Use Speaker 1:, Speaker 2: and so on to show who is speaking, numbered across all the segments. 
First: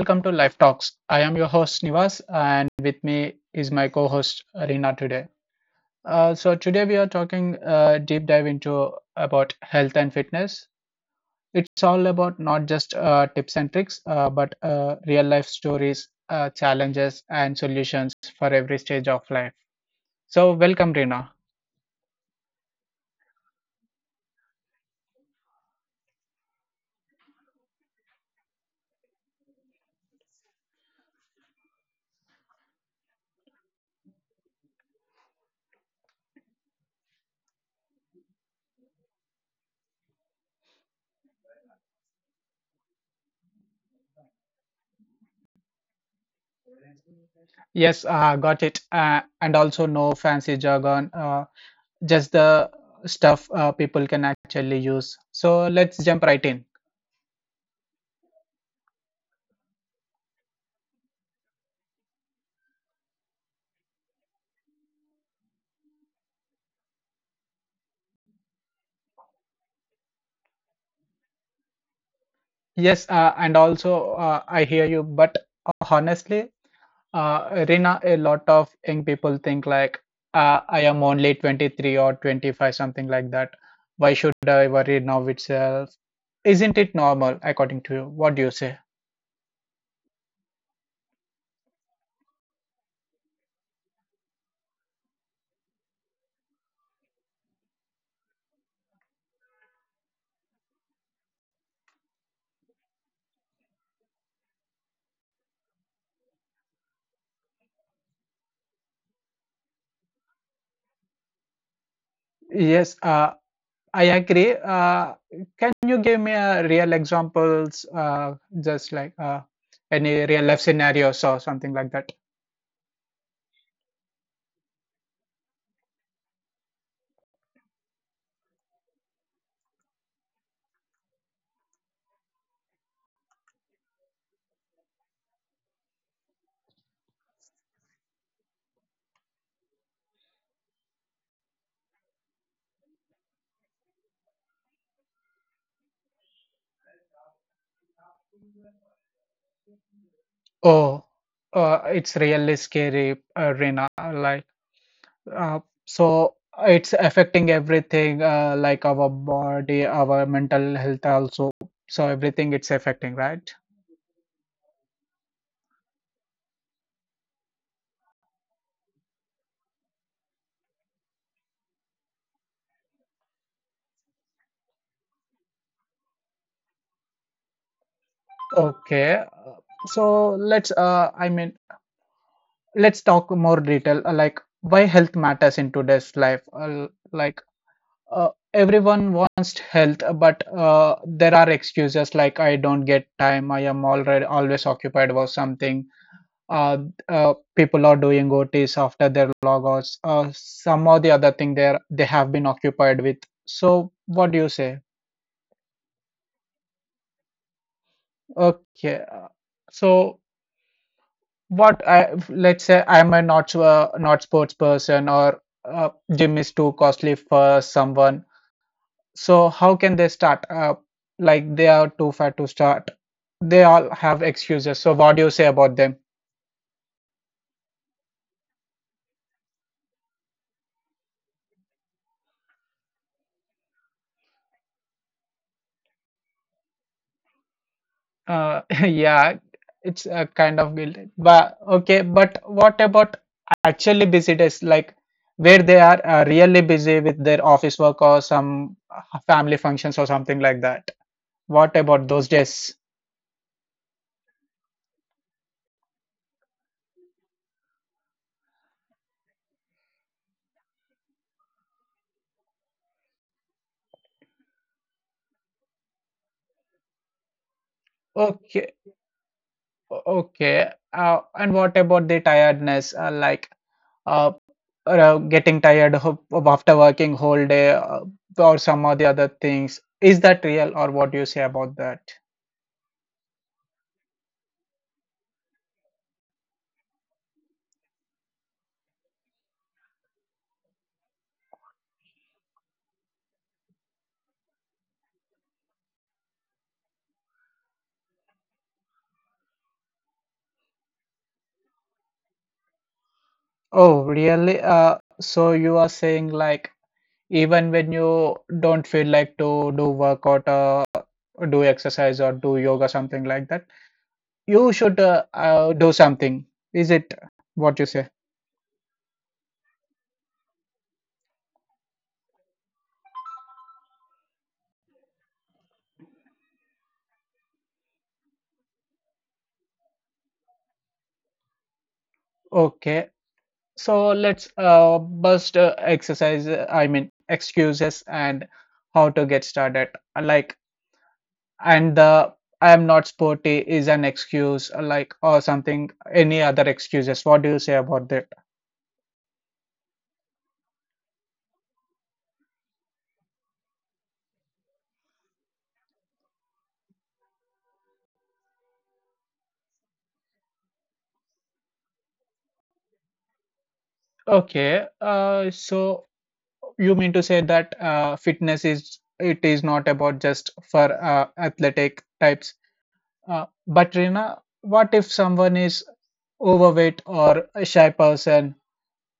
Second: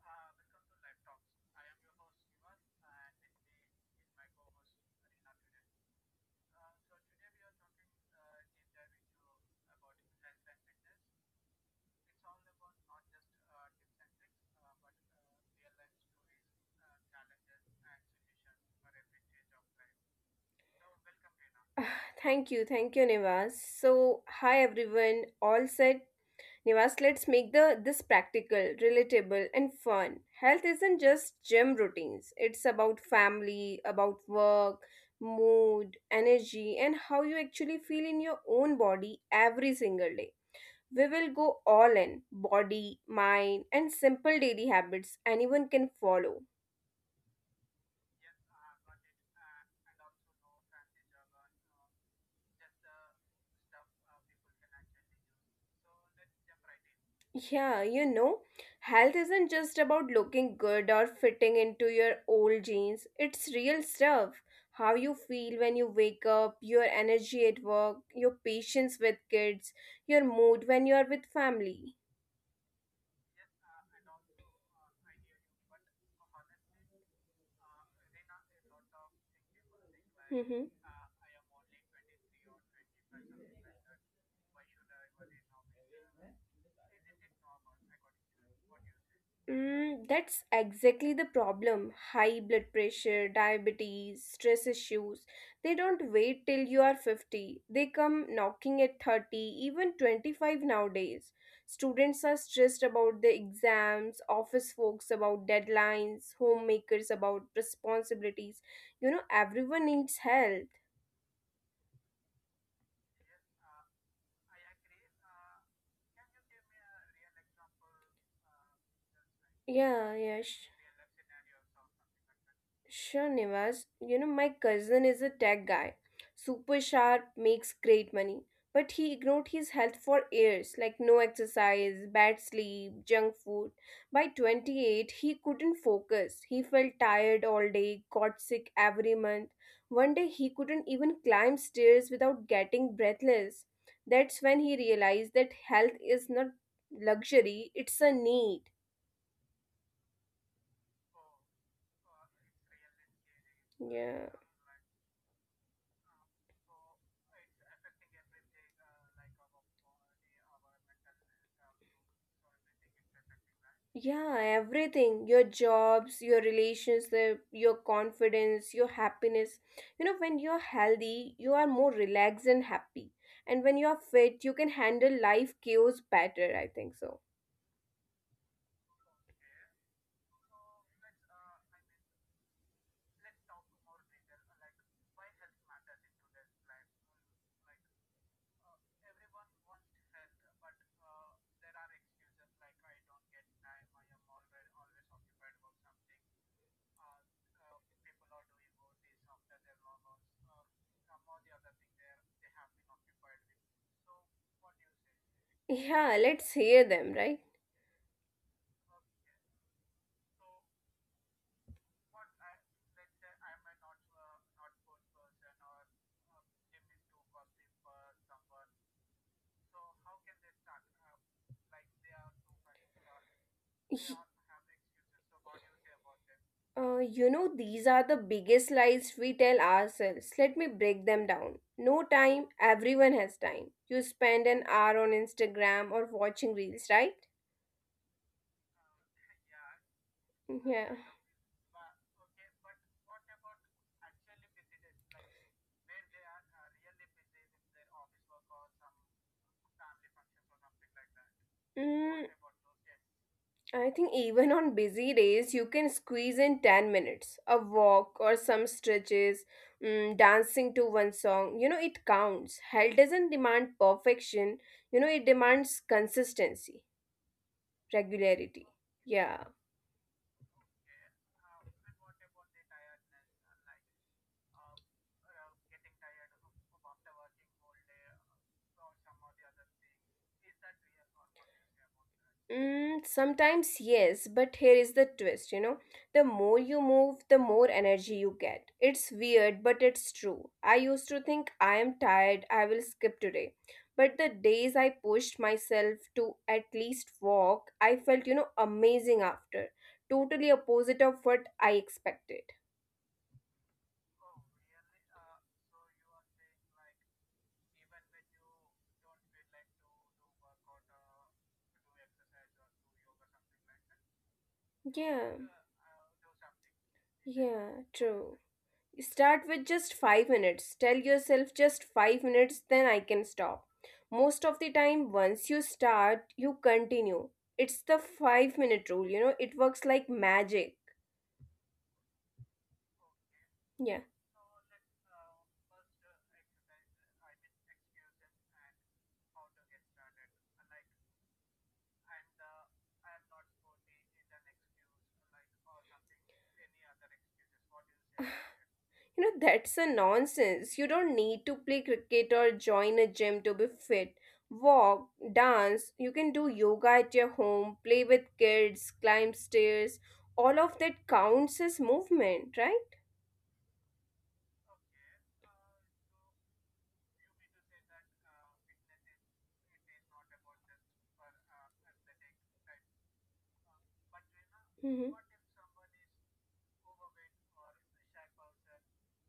Speaker 1: welcome to Life Talks. I am your host Nivas, and with me is my co-host Reena today. So today we are talking deep dive into about health and fitness. It's all about not just tips and tricks, but real life stories, challenges, and solutions for every stage of life. So welcome, Reena.
Speaker 2: Thank you, Nivas. So, hi everyone, all set, Nivas, let's make the this practical, relatable, and fun. Health isn't just gym routines. It's about family, about work, mood, energy, and how you actually feel in your own body every single day. We will go all in body, mind, and simple daily habits anyone can follow.
Speaker 1: Yes, got it. And also no fancy jargon, just the stuff people can actually use. So let's jump right in.
Speaker 2: Yeah, you know, health isn't just about looking good or fitting into your old jeans. It's real stuff. How you feel when you wake up, your energy at work, your patience with kids, your mood when you are with family.
Speaker 1: Yes, and also I hear you, but honestly, Rina, a lot of young people think like I
Speaker 2: Mhm.
Speaker 1: am only 23 or 25, something like that. Why should I worry now itself? Isn't it normal, according to you? What do you say?
Speaker 2: That's exactly the problem. High blood pressure, diabetes, stress issues. They don't wait till you are 50. They come knocking at 30, even 25 nowadays. Students are stressed about the exams, office folks about deadlines, homemakers about responsibilities. You know, everyone needs help.
Speaker 1: Yes, I agree. Can you give me a real examples, just like any
Speaker 2: Yeah,
Speaker 1: real
Speaker 2: yeah.
Speaker 1: life scenarios or something like that?
Speaker 2: Sure, Nivas. You know, my cousin is a tech guy. Super sharp, makes great money. But he ignored his health for years, like no exercise, bad sleep, junk food. By 28, he couldn't focus. He felt tired all day, got sick every month. One day, he couldn't even climb stairs without getting breathless. That's when he realized that health is not luxury, it's a need.
Speaker 1: Oh, it's really scary, Rina. Like,
Speaker 2: Yeah.
Speaker 1: Uh, so it's affecting everything, like our body, our mental health also. So everything it's affecting, right?
Speaker 2: Yeah, everything. Your jobs, your relationship, your confidence, your happiness. You know, when you're healthy, you are more relaxed and happy. And when you're fit, you can handle life chaos better, I think so.
Speaker 1: Okay. So let's, I mean, let's talk more detail, like why health matters in today's life. Everyone wants health, but there are excuses like I don't get time, I am already always occupied with something uh, people are doing OTs after their logouts, some or the other thing there they have been occupied with. So what do you say?
Speaker 2: Yeah, let's hear them, right?
Speaker 1: Okay, so what I let's say I'm a not sure not sports person or gym is too costly for someone. So how can they start? Like they are too fat to start. They all have excuses. So what do you say about them?
Speaker 2: You know, these are the biggest lies we tell ourselves. Let me break them down. No time, everyone has time. You spend an hour on Instagram or watching reels, right?
Speaker 1: Yeah, it's a kind of
Speaker 2: Yeah.
Speaker 1: guilt. But okay, but what about actually busy days, like where they are really busy with their office work or some family functions or something like that? What about those
Speaker 2: Mm,
Speaker 1: days?
Speaker 2: I think even on busy days, you can squeeze in 10 minutes, a walk or some stretches, dancing to one song. You know, it counts. Health doesn't demand perfection, you know, it demands consistency, regularity.
Speaker 1: Okay,
Speaker 2: Yeah.
Speaker 1: o- okay. And what about the tiredness? Uh, getting tired of after working whole day or some of the other things. Is that real or what do you say about that?
Speaker 2: Sometimes yes, but here is the twist, you know. The more you move, the more energy you get. It's weird, but it's true. I used to think I am tired, I will skip today. But the days I pushed myself to at least walk, I felt, you know, amazing after. Totally opposite of what I expected.
Speaker 1: Oh, really? So you are saying like even when you don't feel like to do workout, do exercise or do yoga, something like that, you should
Speaker 2: Yeah.
Speaker 1: do something. Is it what you
Speaker 2: Yeah,
Speaker 1: say?
Speaker 2: true. Start with just 5 minutes. Tell yourself just 5 minutes, then I can stop. Most of the time, once you start, you continue. It's the 5-minute rule, you know, it works like magic.
Speaker 1: Okay. So
Speaker 2: Yeah.
Speaker 1: let's bust exercise. I mean excuses and how to get started. Like and the I am not sporty is an excuse, like or something. Any other excuses? What do you say about that?
Speaker 2: You know, that's a nonsense. You don't need to play cricket or join a gym to be fit. Walk, dance, you can do yoga at your home, play with kids, climb stairs. All of that counts as movement, right?
Speaker 1: Okay, so you mean to say that fitness is it is not about just for athletic types. But Rina, what
Speaker 2: Hmm.
Speaker 1: if someone is overweight or a shy person?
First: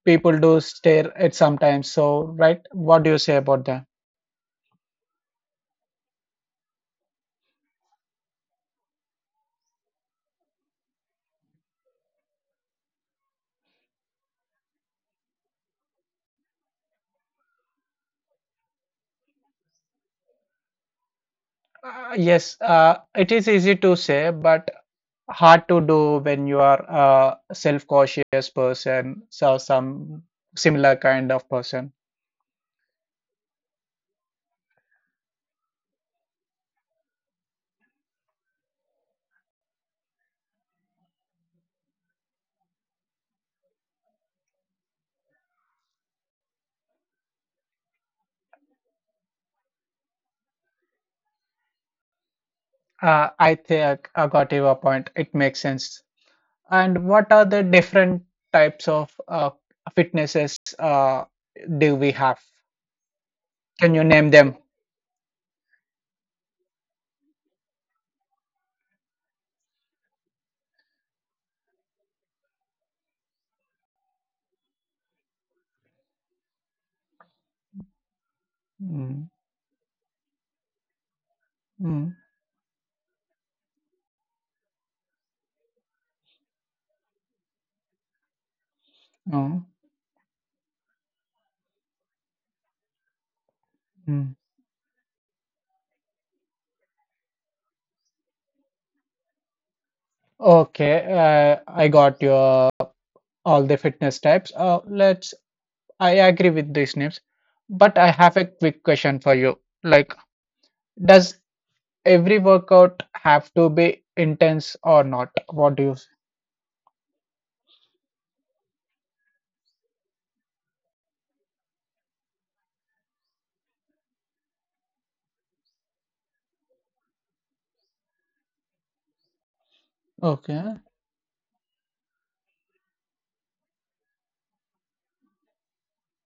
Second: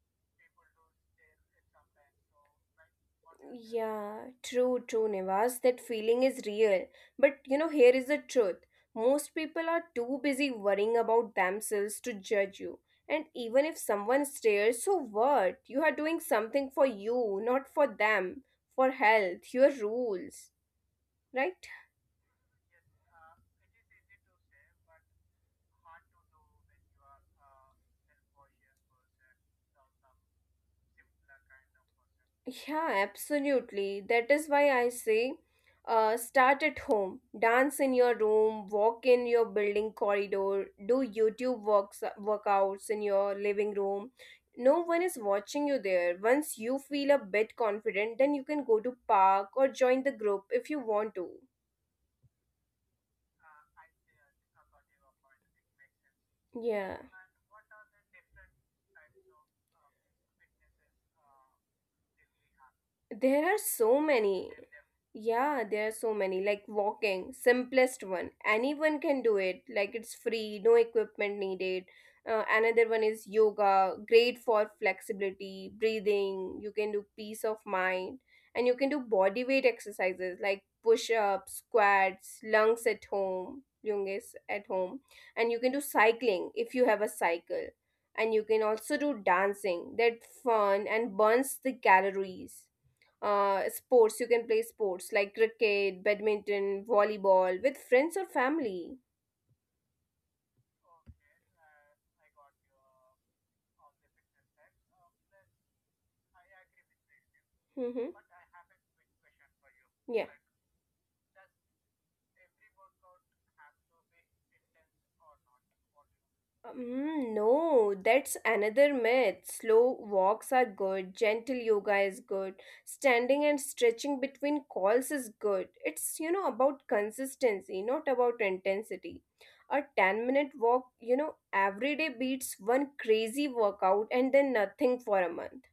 Speaker 1: People do stare at sometimes. So, right, what do you say about that?
Speaker 2: Yeah, true, Nivas. That feeling is real. But you know, here is the truth. Most people are too busy worrying about themselves to judge you. And even if someone stares, so what? You are doing something for you, not for them, for health, your rules, right?
Speaker 1: Yes, it is easy to say, but hard to do when you are a self-cautious person, so some similar kind of person.
Speaker 2: Yeah, absolutely. That is why I say start at home. Dance in your room, walk in your building corridor, do YouTube workouts in your living room. No one is watching you there. Once you feel a bit confident, then you can go to park or join the group if you want to.
Speaker 1: I think I got your point. It makes sense.
Speaker 2: Yeah.
Speaker 1: And what are the different types of fitnesses do we have?
Speaker 2: There are so
Speaker 1: Can you name
Speaker 2: many.
Speaker 1: them?
Speaker 2: Yeah, there are so many. Like walking, simplest one. Anyone can do it. Like it's free, no equipment needed. Another one is yoga, great for flexibility, breathing. You can do peace of mind. And
Speaker 1: Mm,
Speaker 2: you can do body weight exercises like push ups,
Speaker 1: mm,
Speaker 2: squats, lunges at home. And you can do cycling if you have a cycle. And you can also do
Speaker 1: mm,
Speaker 2: dancing. That fun and burns the calories.
Speaker 1: mm.
Speaker 2: Sports, you can play sports like cricket, badminton, volleyball with friends or family.
Speaker 1: Okay, I got your all the fitness types. Let's. I agree with these names, but I have a
Speaker 2: Mm-hmm.
Speaker 1: quick question for you. Like,
Speaker 2: Yeah.
Speaker 1: does every workout have to be intense or not? What do you?
Speaker 2: No, that's another myth. Slow walks are good, gentle yoga is good, standing and stretching between calls is good. It's, you know, about consistency, not about intensity. A
Speaker 1: Okay.
Speaker 2: 10-minute walk, you know, every day beats one crazy workout and then nothing for a month.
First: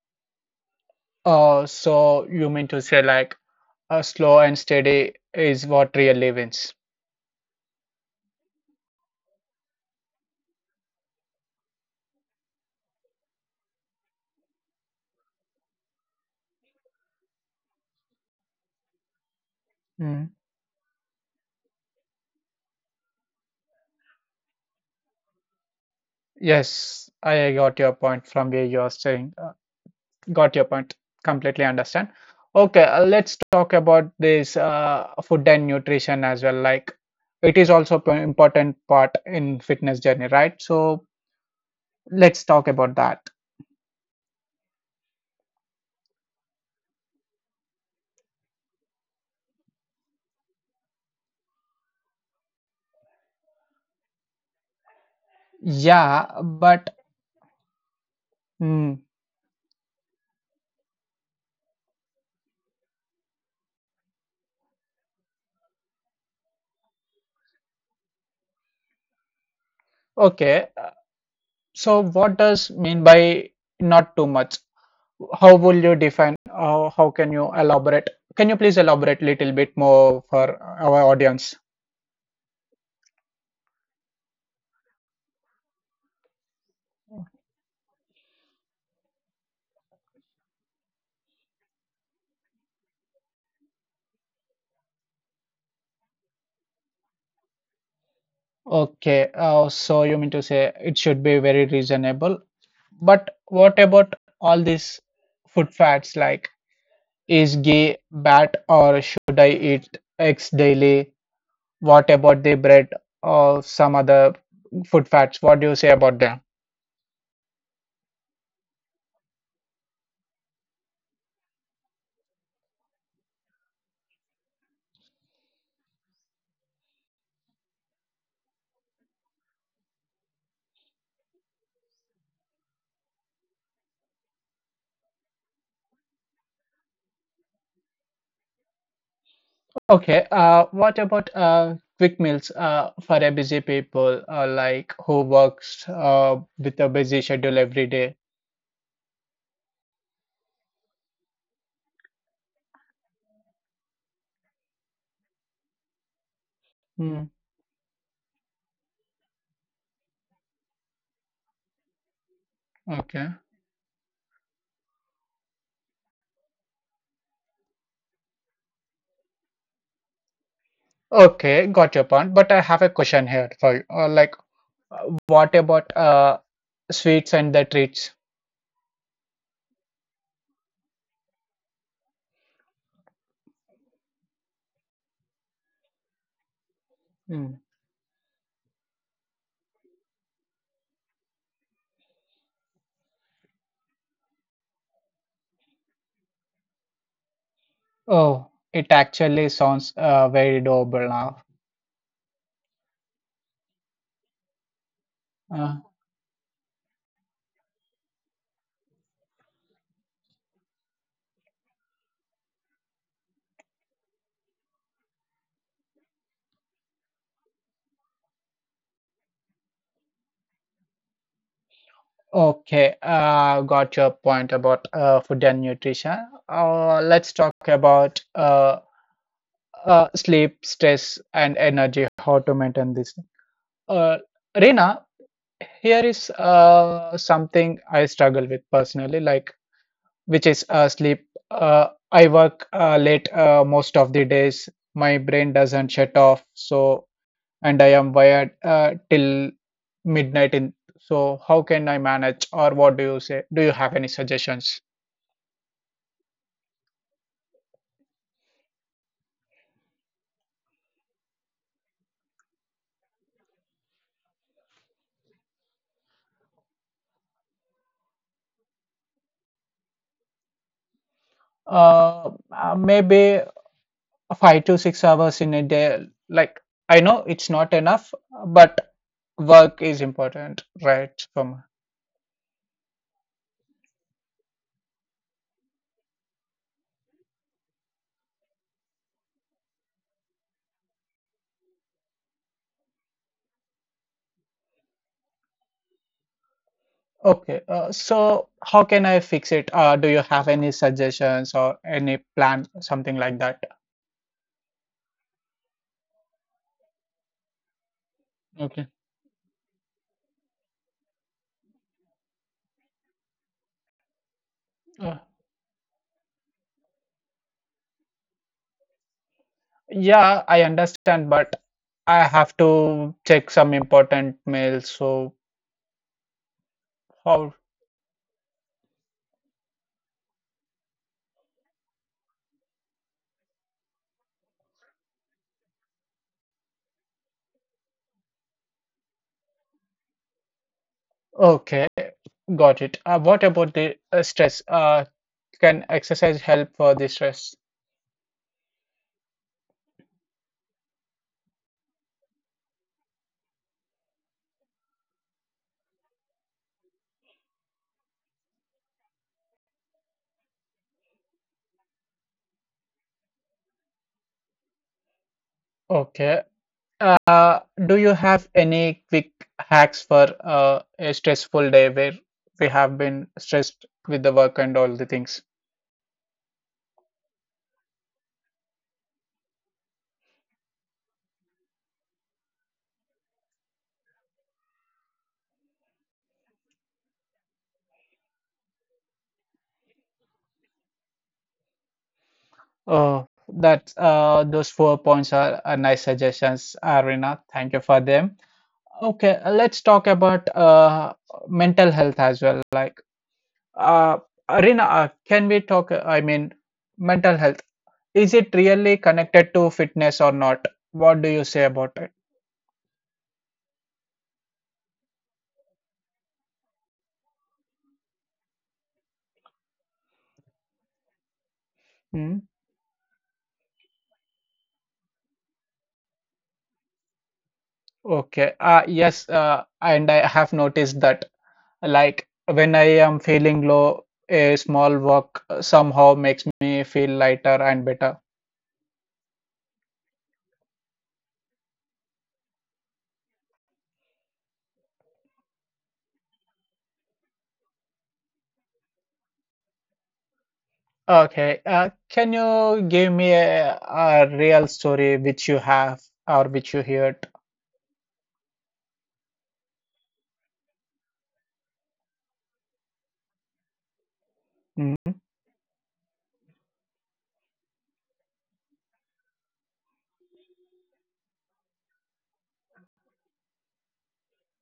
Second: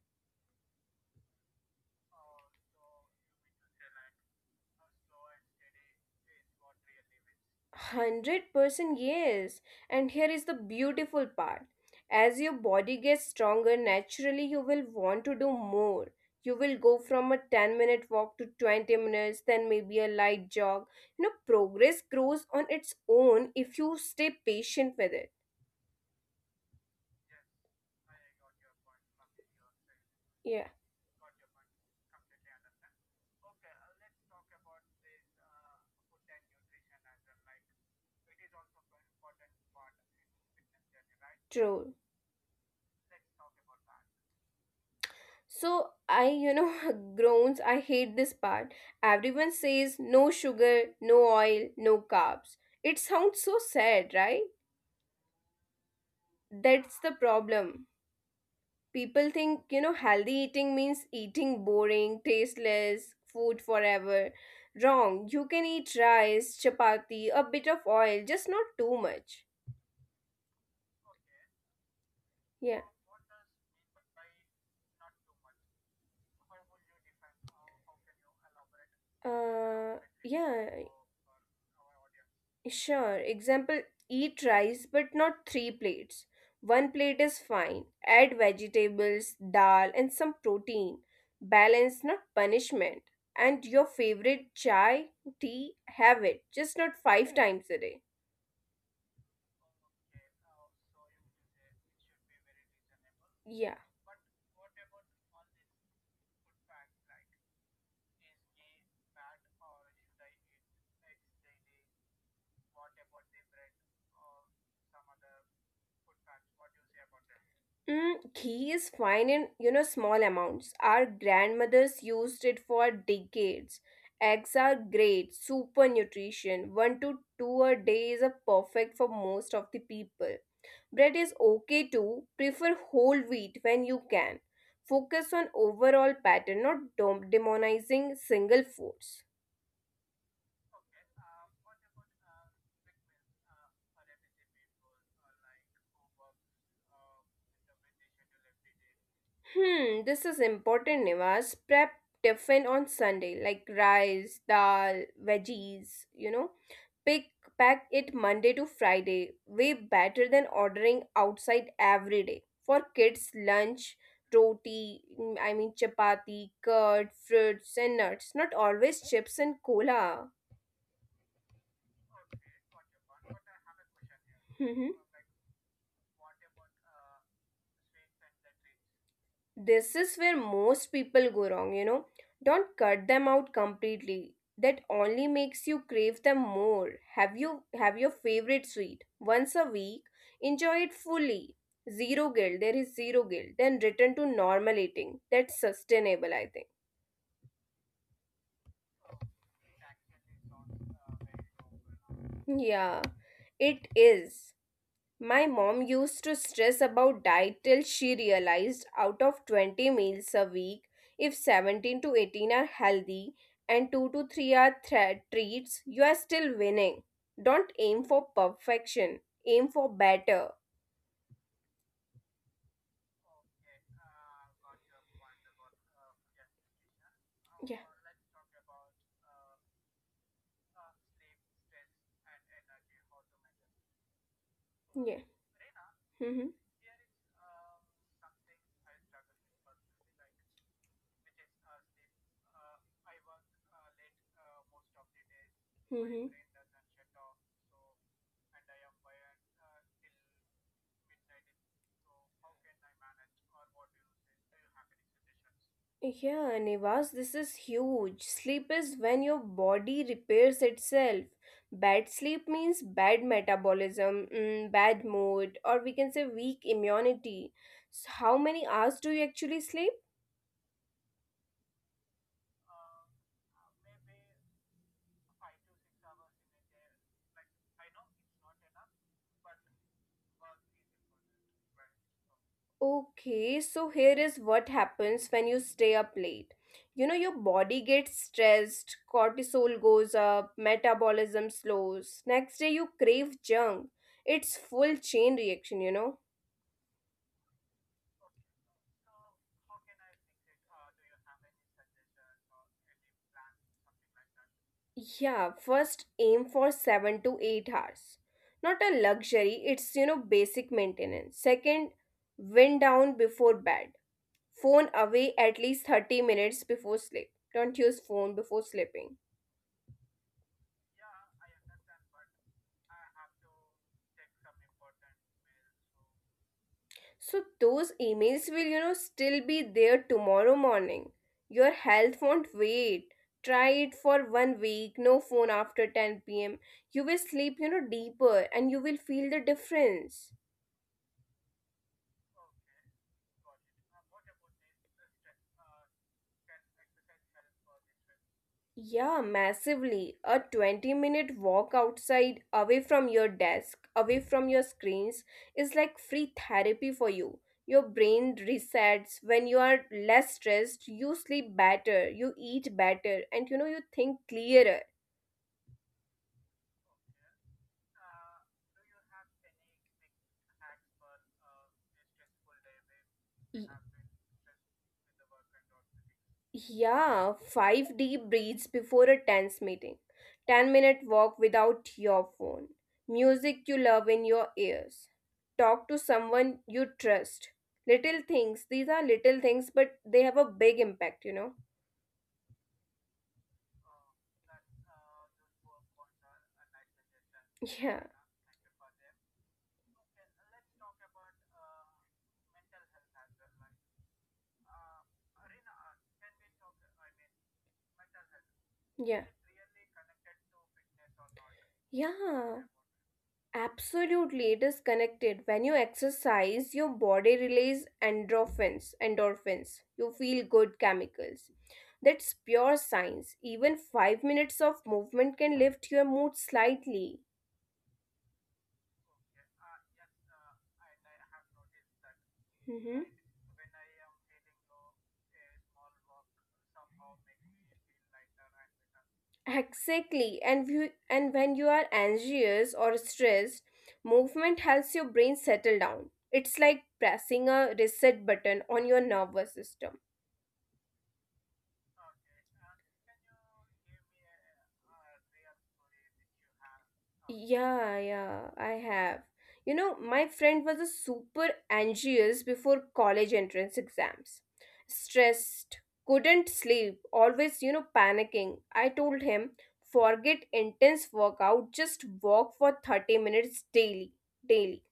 Speaker 1: So you mean to say like slow and steady is what really wins.
Speaker 2: 100% yes. And here is the beautiful part. As your body gets stronger, naturally you will want to do more. You will go from a 10-minute walk to 20 minutes, then maybe a
Speaker 1: Mm.
Speaker 2: light jog. You know, progress grows on its own if you stay patient with it.
Speaker 1: Yes, I got your point from where you're saying. Uh,
Speaker 2: Yeah,
Speaker 1: got your point. Completely understand. Okay, let's talk about this food and nutrition as well. Like, it is also an important part in fitness journey, right? So
Speaker 2: true.
Speaker 1: let's talk about that.
Speaker 2: So I, you know, groans, I hate this part. Everyone says no sugar, no oil, no carbs. It sounds so sad, right?
Speaker 1: Yeah,
Speaker 2: That's
Speaker 1: but
Speaker 2: the problem.
Speaker 1: mm,
Speaker 2: People think, you know, healthy eating means eating boring, tasteless food forever. Wrong. You can eat rice, chapati, a bit of oil, just not too much.
Speaker 1: okay. So what
Speaker 2: Yeah.
Speaker 1: does mean by not too much? How will you define? How can you elaborate? Can you please elaborate little bit
Speaker 2: Uh,
Speaker 1: more
Speaker 2: yeah,
Speaker 1: for our audience?
Speaker 2: sure. Example, eat rice but not three plates. One plate is fine. Add vegetables, dal, and some protein. Balance, not punishment. And your favorite chai, tea, have it, just not five times a day.
Speaker 1: Okay, so you mean to say it should be very reasonable. But
Speaker 2: Yeah.
Speaker 1: what about all these food fads like is ghee bad or should I eat eggs daily? What about the bread or some other food fads? What do you say about them?
Speaker 2: Ghee is fine in you know small amounts. Our grandmothers used it for decades. Eggs are great, super nutrition. One to two a day is a perfect for most of the people. Bread is okay too. Prefer whole wheat when you can. Focus on overall pattern, not demonizing single foods.
Speaker 1: Okay, what about quick meals for a busy people like who works with a busy schedule every day?
Speaker 2: Hmm, this is important, Nivas. Prep tiffin on Sunday, like rice, dal, veggies, you know. Pick
Speaker 1: Hmm.
Speaker 2: pack it Monday to Friday. Way better than ordering outside every day. For kids,
Speaker 1: Okay,
Speaker 2: lunch, roti, chapati, curd, fruits and nuts. Not always chips and cola.
Speaker 1: okay, got your point. But I have a question here for you. Like, what about sweets and the treats?
Speaker 2: This is where most people go wrong, you know. Don't cut them out completely, that only makes you crave them more.
Speaker 1: Hmm.
Speaker 2: Have your favorite sweet once a week, enjoy it fully, zero guilt. There is zero guilt, then return to normal eating. That's sustainable, I think.
Speaker 1: Oh, it actually sounds very doable now.
Speaker 2: Yeah, it is. My mom
Speaker 1: Uh,
Speaker 2: used to stress about diet till she realized out of 20 meals a week, if 17 to 18 are healthy and 2 to 3 are treats, you are still winning. Don't aim for perfection, aim for better.
Speaker 1: okay, got your point about food and nutrition. Let's talk
Speaker 2: Yeah,
Speaker 1: about sleep, stress, and energy, how to maintain this. Uh, Reena,
Speaker 2: yeah.
Speaker 1: here is
Speaker 2: Mm-hmm.
Speaker 1: something I struggle with personally, like which is sleep. I work late most of the days. My brain doesn't shut
Speaker 2: Mm-hmm.
Speaker 1: off, so and I am wired till midnight. In So, how can I manage, or what do you say? Do you have any suggestions?
Speaker 2: Yeah, Nivas, this is huge. Sleep is when your body repairs itself. Bad sleep means bad metabolism, bad mood, or we can say weak immunity. So how many hours do you actually sleep?
Speaker 1: Uh, Maybe 5 to 6 hours in a day. Like, I know it's not enough, but work is important, right? From
Speaker 2: Okay, so here is what happens when you stay up late. You know, your body gets stressed, cortisol goes up, metabolism slows. Next day, you crave junk. It's full chain reaction, you know.
Speaker 1: okay, so how can I fix it? Do you have any suggestions or any plan, something like that?
Speaker 2: Yeah, first aim for 7 to 8 hours. Not a
Speaker 1: Okay.
Speaker 2: luxury, it's you know basic maintenance. Second, wind down before bed. Phone away
Speaker 1: Uh,
Speaker 2: at least 30 minutes before sleep. Don't use phone before sleeping.
Speaker 1: yeah, I understand, but I have to check some important mail. So
Speaker 2: So
Speaker 1: how?
Speaker 2: those emails will you know still be there tomorrow morning. Your health won't wait. Try it for one week, no phone after 10 pm. You will sleep, you know, deeper and you will feel the difference.
Speaker 1: Okay, got it. What about the stress? Can exercise help for the stress?
Speaker 2: Yeah, massively. A 20-minute walk outside, away from your desk, away from your screens, is like free therapy for you. Your brain resets. When you are less stressed, you sleep better, you eat better, and you know, you think clearer.
Speaker 1: Okay. Uh, do you have any quick hacks for a stressful day where we have been stressed with the work and all the things?
Speaker 2: Yeah, five deep breaths before a tense meeting, 10-minute walk without your phone, music you love in your ears, talk to someone you trust. These are little things, but they have a big impact, you know?
Speaker 1: Oh, that those four points are nice suggestions, Arina. Thank you
Speaker 2: Yeah,
Speaker 1: for them. Okay, let's talk about mental health as well. Like, uh, Arina, can we talk? I mean, mental health. Is it really
Speaker 2: yeah,
Speaker 1: connected to fitness or not? What do you say about
Speaker 2: yeah. Absolutely, it is connected. When you exercise, your body releases endorphins. You feel good chemicals. That's
Speaker 1: it?
Speaker 2: pure science. Even 5 minutes of movement can lift your mood slightly.
Speaker 1: Okay. Yes, and I have noticed that like
Speaker 2: Mhm.
Speaker 1: when I am feeling low, a small walk somehow makes me feel lighter and better.
Speaker 2: Exactly. And when you are anxious or stressed, movement helps your brain settle down. It's like pressing a reset button on your nervous system.
Speaker 1: Okay. Can you give me a real story which you have or which you heard?
Speaker 2: Yeah, yeah, I have. You know, my friend was a super anxious before college entrance exams.
Speaker 1: Mm,
Speaker 2: Stressed, couldn't sleep, always, you know, panicking. I told him, forget intense workout, just walk for 30 minutes daily.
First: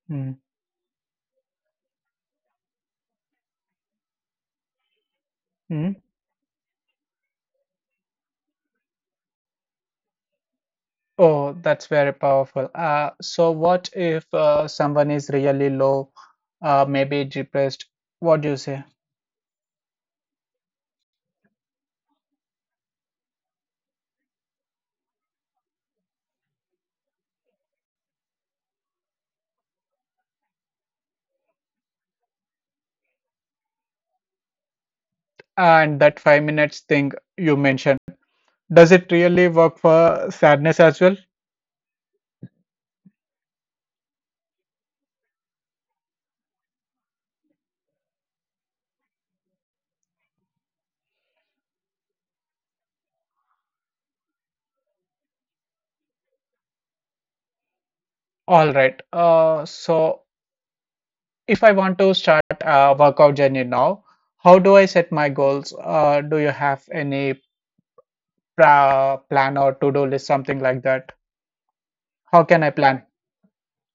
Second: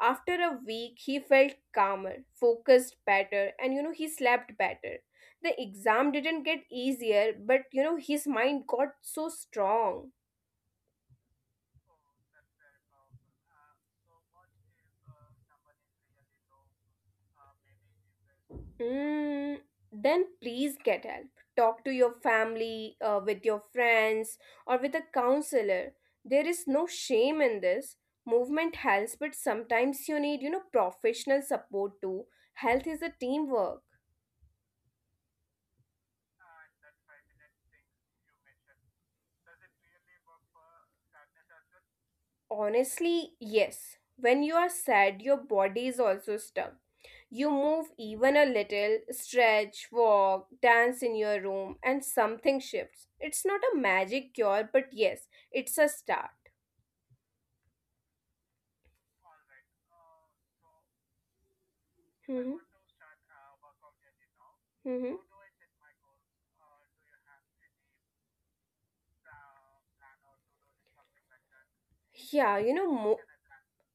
Speaker 2: After
Speaker 1: mm,
Speaker 2: a week, he felt calmer, focused better, and you know, he slept better. The
Speaker 1: mm.
Speaker 2: exam didn't get easier, but you know, his mind got so strong.
Speaker 1: Oh, that's very powerful. So what if someone is really low, maybe depressed? What do you say?
Speaker 2: Mm, then please get help. Talk to your family, with your friends, or with a counselor. There is no shame in this. Movement helps, but sometimes you need, you know, professional support too. Health is a teamwork.
Speaker 1: And that 5 minutes thing you mentioned. Does it really work for sadness as well?
Speaker 2: Honestly, yes. When you are sad, your body is also stuck. You move even a little, stretch, walk, dance in your room, and something shifts. It's not a magic cure, but yes, it's a start.
Speaker 1: All right. So if I want to start
Speaker 2: Hmm.
Speaker 1: a workout journey now, how do I set
Speaker 2: Hmm.
Speaker 1: my goals? Do you have any pra plan or to-do list, something like that? How
Speaker 2: Yeah,
Speaker 1: can I
Speaker 2: you know,
Speaker 1: plan?
Speaker 2: mo-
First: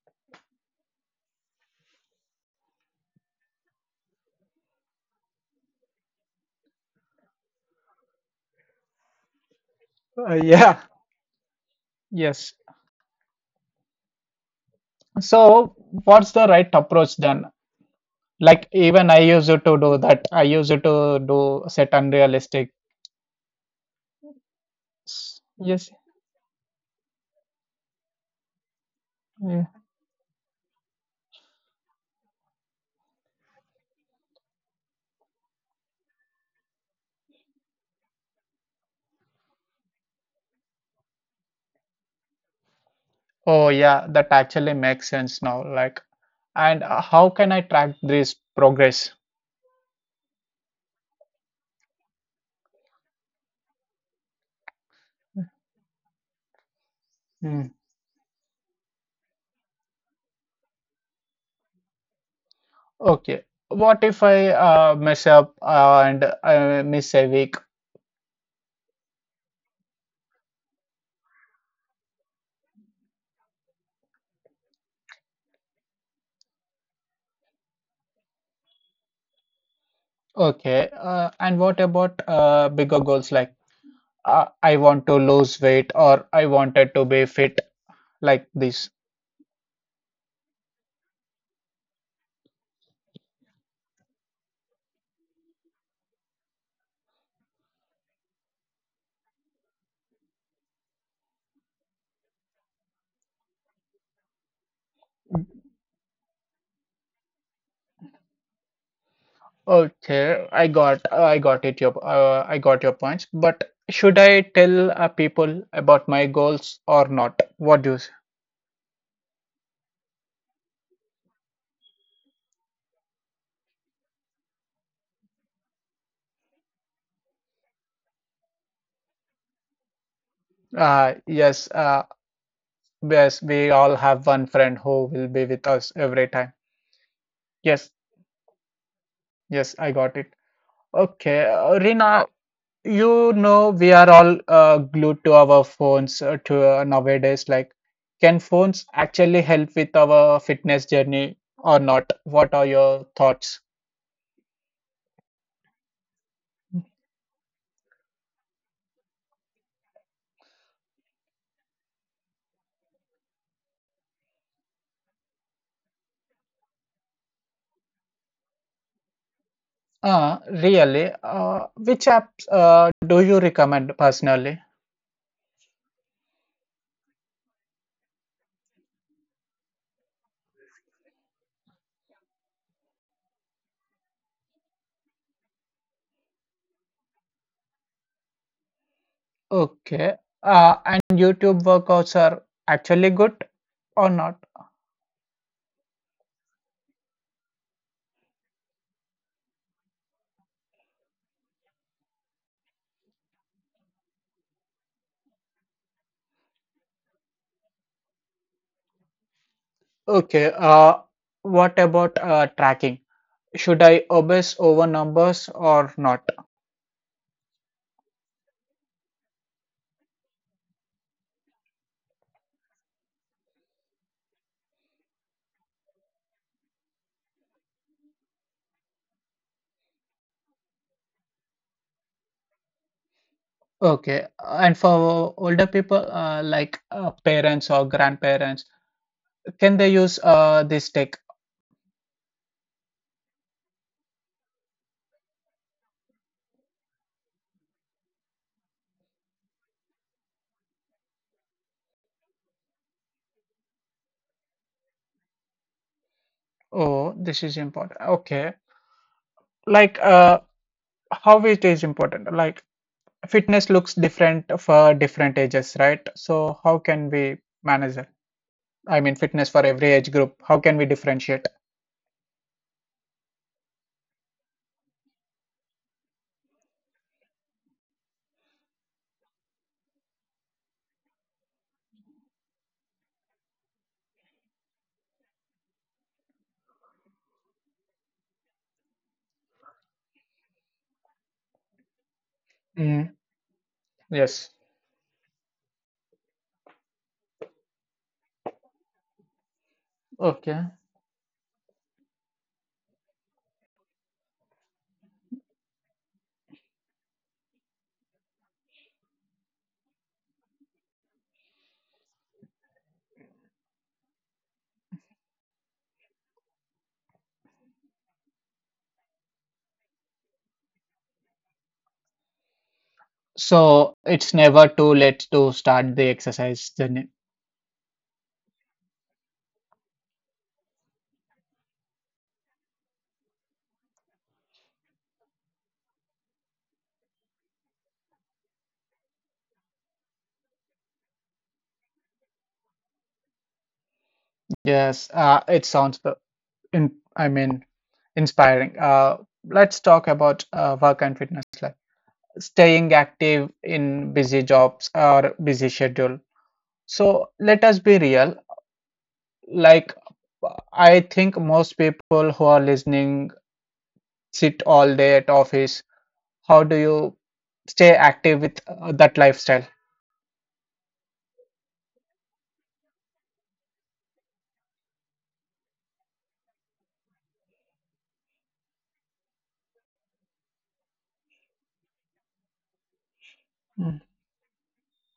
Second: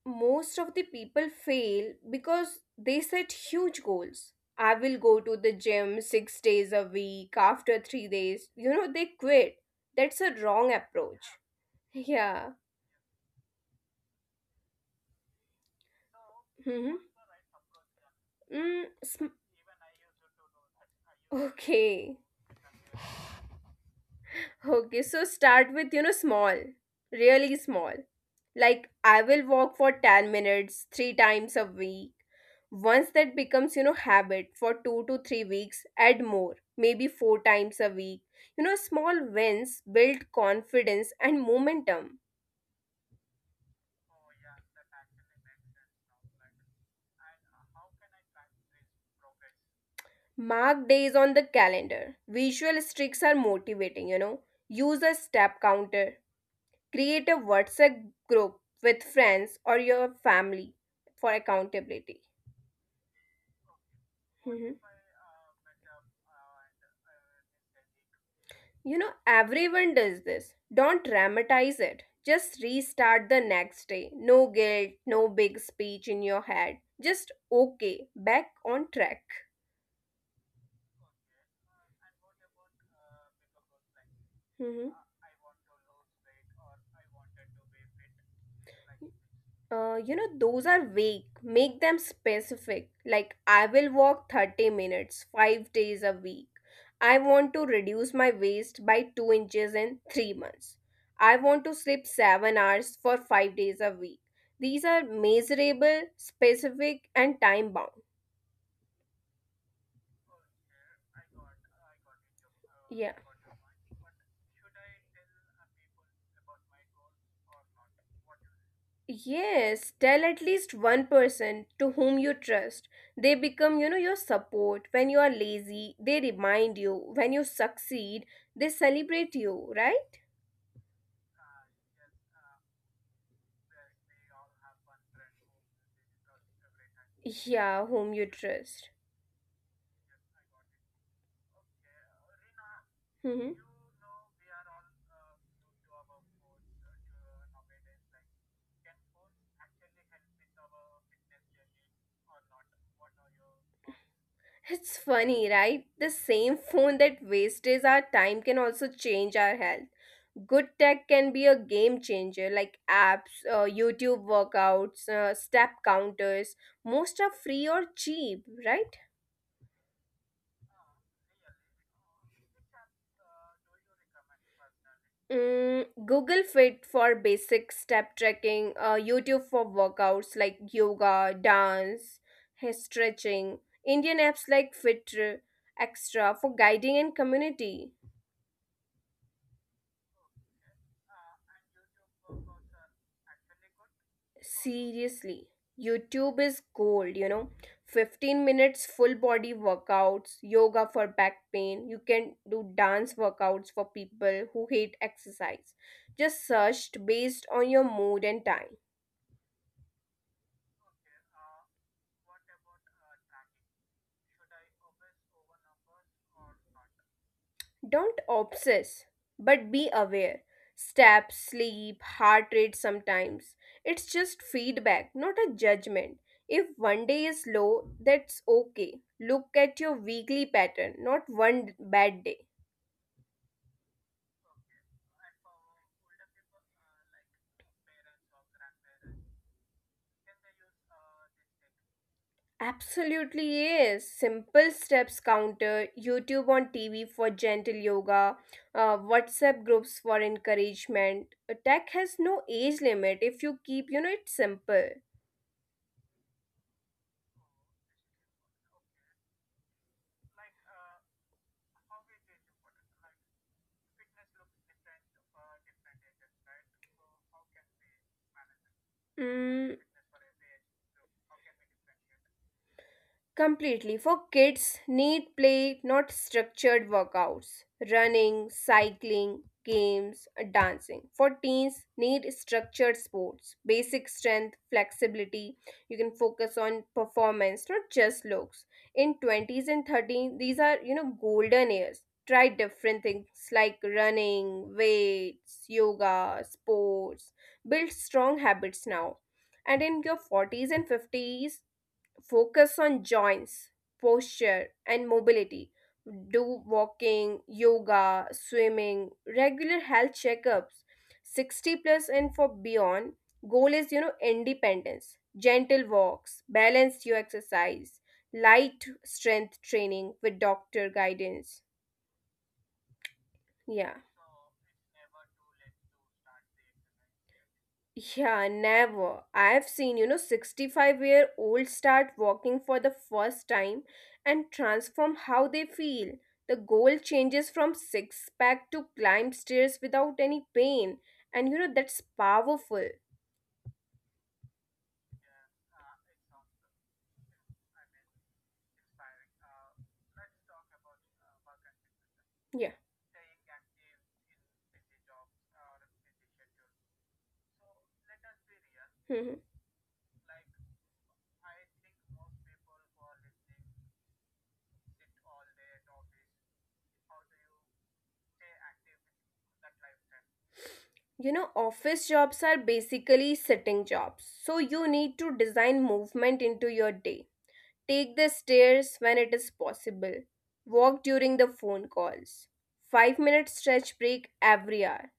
Speaker 2: most of the people fail because they set huge goals. I will go to the gym 6 days a week. After three days, you know, they quit. That's
Speaker 1: Uh,
Speaker 2: a wrong
Speaker 1: yeah.
Speaker 2: approach.
Speaker 1: Yes.
Speaker 2: Yeah.
Speaker 1: So what's the right
Speaker 2: Mm-hmm.
Speaker 1: approach then? Like
Speaker 2: Mm,
Speaker 1: even I
Speaker 2: sm-
Speaker 1: used to do that. I used to do set
Speaker 2: okay.
Speaker 1: unrealistic.
Speaker 2: Okay. So start
Speaker 1: Yes.
Speaker 2: with, you know, small, really small. Like, I will
Speaker 1: Yeah.
Speaker 2: walk for 10 minutes three times a week. Once that becomes, you know, habit for 2 to 3 weeks, add more, maybe four times a week. Small wins build confidence and momentum.
Speaker 1: Oh yeah, that actually makes sense now. Like and how can I track this progress?
Speaker 2: Mark days on the calendar. Visual streaks are motivating. Use a step counter. Create a
Speaker 1: Hmm.
Speaker 2: WhatsApp group with friends or your family for accountability.
Speaker 1: Okay. What if I
Speaker 2: Mhm.
Speaker 1: mess up and I miss a week?
Speaker 2: You know, everyone does this. Don't dramatize it. Just restart the next day. No guilt, no big speech in your head. Just okay, back on track.
Speaker 1: Okay. And what about bigger goals like I want to lose weight or I wanted to be fit like this?
Speaker 2: You know, those are vague. Make them specific. Like, I will walk 30 minutes, 5 days a week. I want to reduce my waist by 2 inches in 3 months. I want to sleep 7 hours for 5 days a week. These are measurable, specific, and time bound.
Speaker 1: Okay, I got your points.
Speaker 2: Yeah.
Speaker 1: But should I tell people about my goals or not? What do you? s-
Speaker 2: Yes, tell at least one person to whom you trust. They become, you know, your support. When you are lazy, they remind you. When you succeed, they celebrate you, right?
Speaker 1: Uh, yes. Yes, we all have one friend who will be with us every time.
Speaker 2: Yeah,
Speaker 1: Yes,
Speaker 2: whom you trust.
Speaker 1: yes, I got it. Okay, Rina, you
Speaker 2: Mhm.
Speaker 1: know we are all glued to our phones to nowadays. Like, can phones actually help with our fitness journey or not? What are your thoughts?
Speaker 2: It's funny, right? The same phone that wastes our time can also change our health. Good tech can be a game changer, like apps, YouTube workouts, step counters. Most are free or cheap, right?
Speaker 1: Really, which apps do you recommend personally?
Speaker 2: Mm, Google Fit for basic step tracking, YouTube for workouts like yoga, dance, hair stretching, Indian apps like Fit Extra for guiding and community.
Speaker 1: Okay, and YouTube workouts are actually good or not?
Speaker 2: Seriously, YouTube is gold, you know. 15 minutes full body workouts, yoga for back pain. You can do dance workouts for people who hate exercise. Just searched based on your mood and time.
Speaker 1: Okay, what about tracking? Should I obsess over numbers or not?
Speaker 2: Don't obsess, but be aware. Step, sleep, heart rate sometimes. It's just feedback, not a judgment. If one day is low, that's okay. Look at your weekly pattern, not one bad day.
Speaker 1: Okay, and for older people like parents or grandparents, can they use this tech?
Speaker 2: Absolutely yes. Simple steps counter, YouTube on TV for gentle yoga, WhatsApp groups for encouragement. Tech has no age limit if you keep, you know, it simple.
Speaker 1: Oh, this is important. Okay, like how it is important? Like fitness looks different for different ages, right? So how can we manage it? I mean, fitness for
Speaker 2: Mm,
Speaker 1: every age group. How can we differentiate?
Speaker 2: completely. For kids, need play, not structured workouts. Running, cycling, games, dancing. For teens, need structured sports, basic strength, flexibility. You can focus on performance, not just looks. In 20s and thirties, these are, you know, golden years. Try different
Speaker 1: Mm,
Speaker 2: things like
Speaker 1: yes.
Speaker 2: running, weights, yoga, sports. Build strong habits now, and in your
Speaker 1: Okay.
Speaker 2: 40s and 50s focus on joints, posture, and mobility. Do walking, yoga, swimming, regular health checkups. 60 plus and for beyond, goal is, you know, independence, gentle walks, balanced your exercise, light strength training with doctor guidance.
Speaker 1: So
Speaker 2: Yeah.
Speaker 1: it's never too late to start the exercise journey.
Speaker 2: Yeah, never. I've seen, you know, 65-year-old start walking for the first time and transform how they feel. The goal changes from six-pack to climb stairs without any pain. And, you know, that's powerful.
Speaker 1: Yes, it sounds, I mean, inspiring. Let's talk about work and fitness life.
Speaker 2: Yeah.
Speaker 1: Staying active in busy jobs or busy schedule. So let us be real.
Speaker 2: Mhm.
Speaker 1: Like, I think most people who are listening sit all day at office. How do you stay active with that lifestyle?
Speaker 2: You know, office jobs are basically sitting jobs. So you need to design movement into your day. Take the stairs when it is possible. Walk during the phone calls. 5-minute stretch
Speaker 1: Mm.
Speaker 2: break every hour,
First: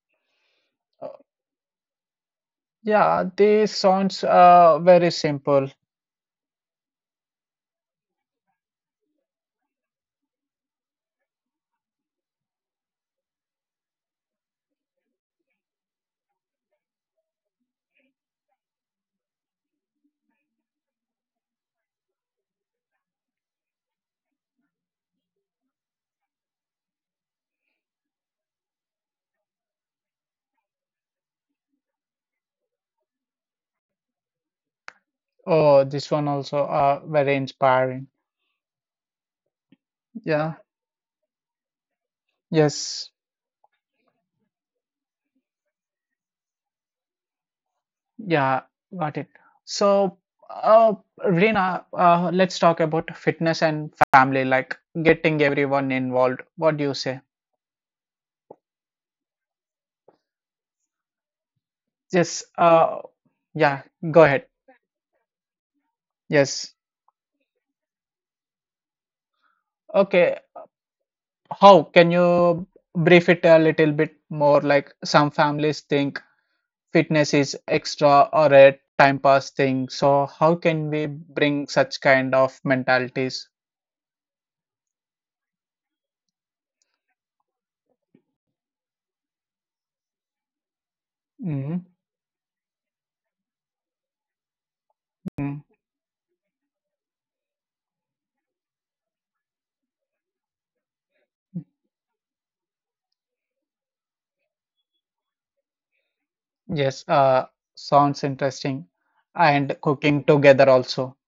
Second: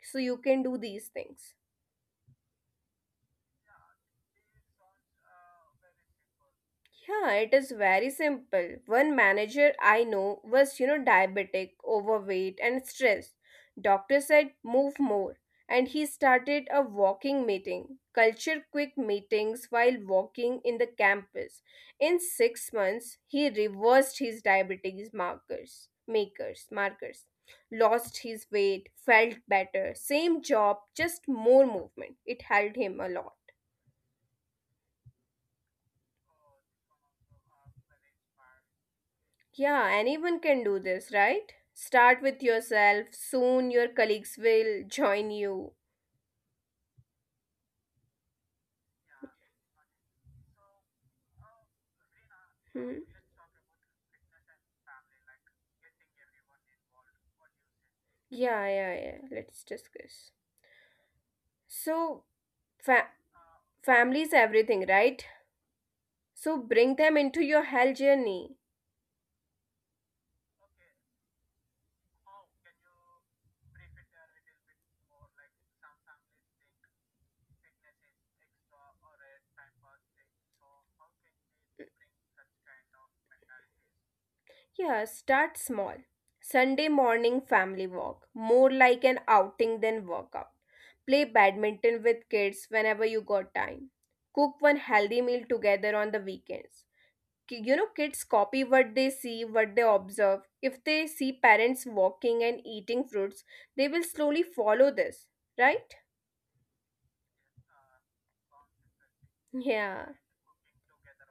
Speaker 2: so you can do these
Speaker 1: Uh,
Speaker 2: things.
Speaker 1: Yeah, this sounds very simple.
Speaker 2: Yeah, it is very simple. One manager I know was, you know, diabetic, overweight, and stressed. Doctor said, move more. And he started a walking meeting, culture quick meetings while walking in the campus. In 6 months, he reversed his diabetes markers, lost his weight, felt better, same job, just more movement. It helped him a lot.
Speaker 1: Oh, this one also very inspiring.
Speaker 2: Yeah, anyone can do
Speaker 1: Yeah.
Speaker 2: this, right? Start with yourself.
Speaker 1: Yes.
Speaker 2: Soon your colleagues will join you.
Speaker 1: Yeah. Got it. So, uh, Reena, let's
Speaker 2: Hmm?
Speaker 1: talk about fitness and family, like getting everyone involved. What do you say?
Speaker 2: Yeah, yeah, yeah. Let's discuss. So,
Speaker 1: Yes.
Speaker 2: fa-
Speaker 1: Yeah.
Speaker 2: family is
Speaker 1: Go ahead.
Speaker 2: everything, right? So,
Speaker 1: Yes.
Speaker 2: bring them into your health journey.
Speaker 1: Okay. How can you brief it a little bit more? Like some families think fitness is extra or a time pass thing. So, how can we bring such kind of mentalities?
Speaker 2: Yeah, start small. Sunday morning family walk, more like an outing than workout. Play
Speaker 1: Mm-hmm.
Speaker 2: badminton with kids whenever you got time. Cook one healthy
Speaker 1: Mm,
Speaker 2: meal together on the weekends. You know, kids copy what they see, what they observe. If they see parents walking and eating fruits, they will slowly follow this, right?
Speaker 1: yes, sounds interesting. And
Speaker 2: Yeah,
Speaker 1: cooking together also.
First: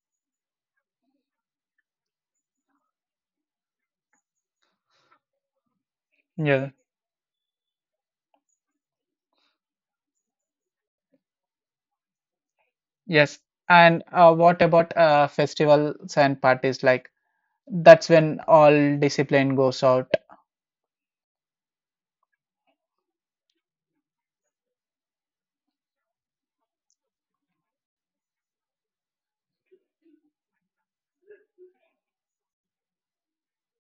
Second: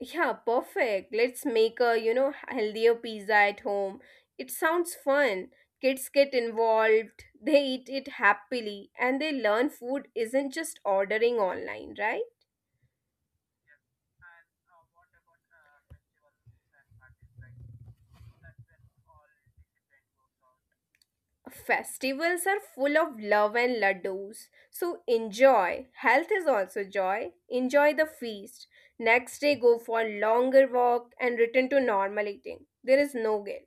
Speaker 2: yeah, perfect. Let's make a, you know, healthier pizza at home. It sounds fun. Kids get
Speaker 1: Yeah,
Speaker 2: involved, they eat it happily, and they learn food isn't just ordering online, right?
Speaker 1: yes. And what about festivals and parties? Like, that's when all discipline goes out.
Speaker 2: Festivals are full of love and ladoos, so enjoy. Health is also joy. Enjoy the feast. Next day, go for a longer walk and return to normal eating. There is no guilt.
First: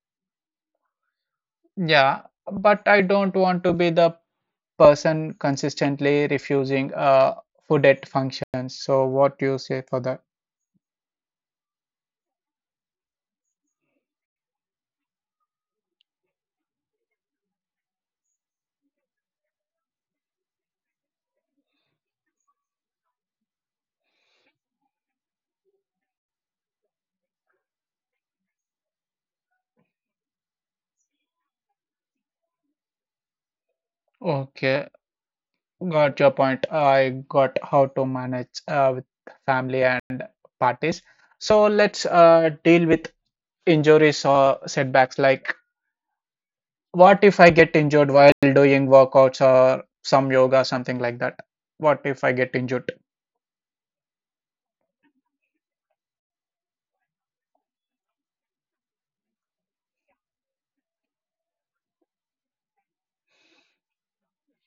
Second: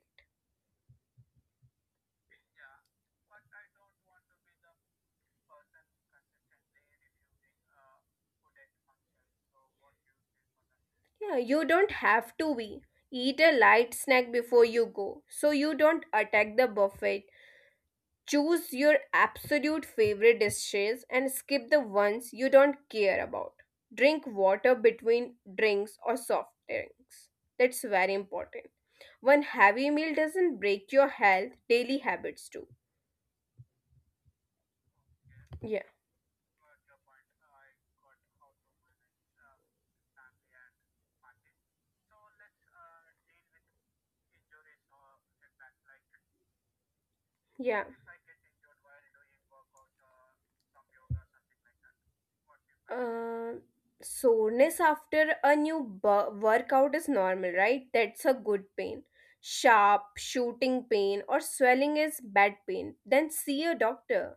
Speaker 1: Yeah, but I don't want to be the person consistently refusing food at functions. So, what do you say for that?
Speaker 2: Yeah, you don't have to be. Eat a light snack before you go so you don't attack the buffet. Choose your absolute favorite dishes and skip the ones you don't care about. Drink water between drinks or soft drinks. That's very important. One heavy meal doesn't break your health, daily habits do.
Speaker 1: Okay,
Speaker 2: Yeah,
Speaker 1: got your point. I got how to manage with family and parties. So let's deal with injuries or setbacks. Like, what if I get
Speaker 2: yeah.
Speaker 1: injured while doing workouts or some yoga, something like that? What if I get injured?
Speaker 2: Uh, Soreness after a workout is normal, right? That's a good pain. Sharp, shooting pain, or swelling is bad pain. Then see a doctor.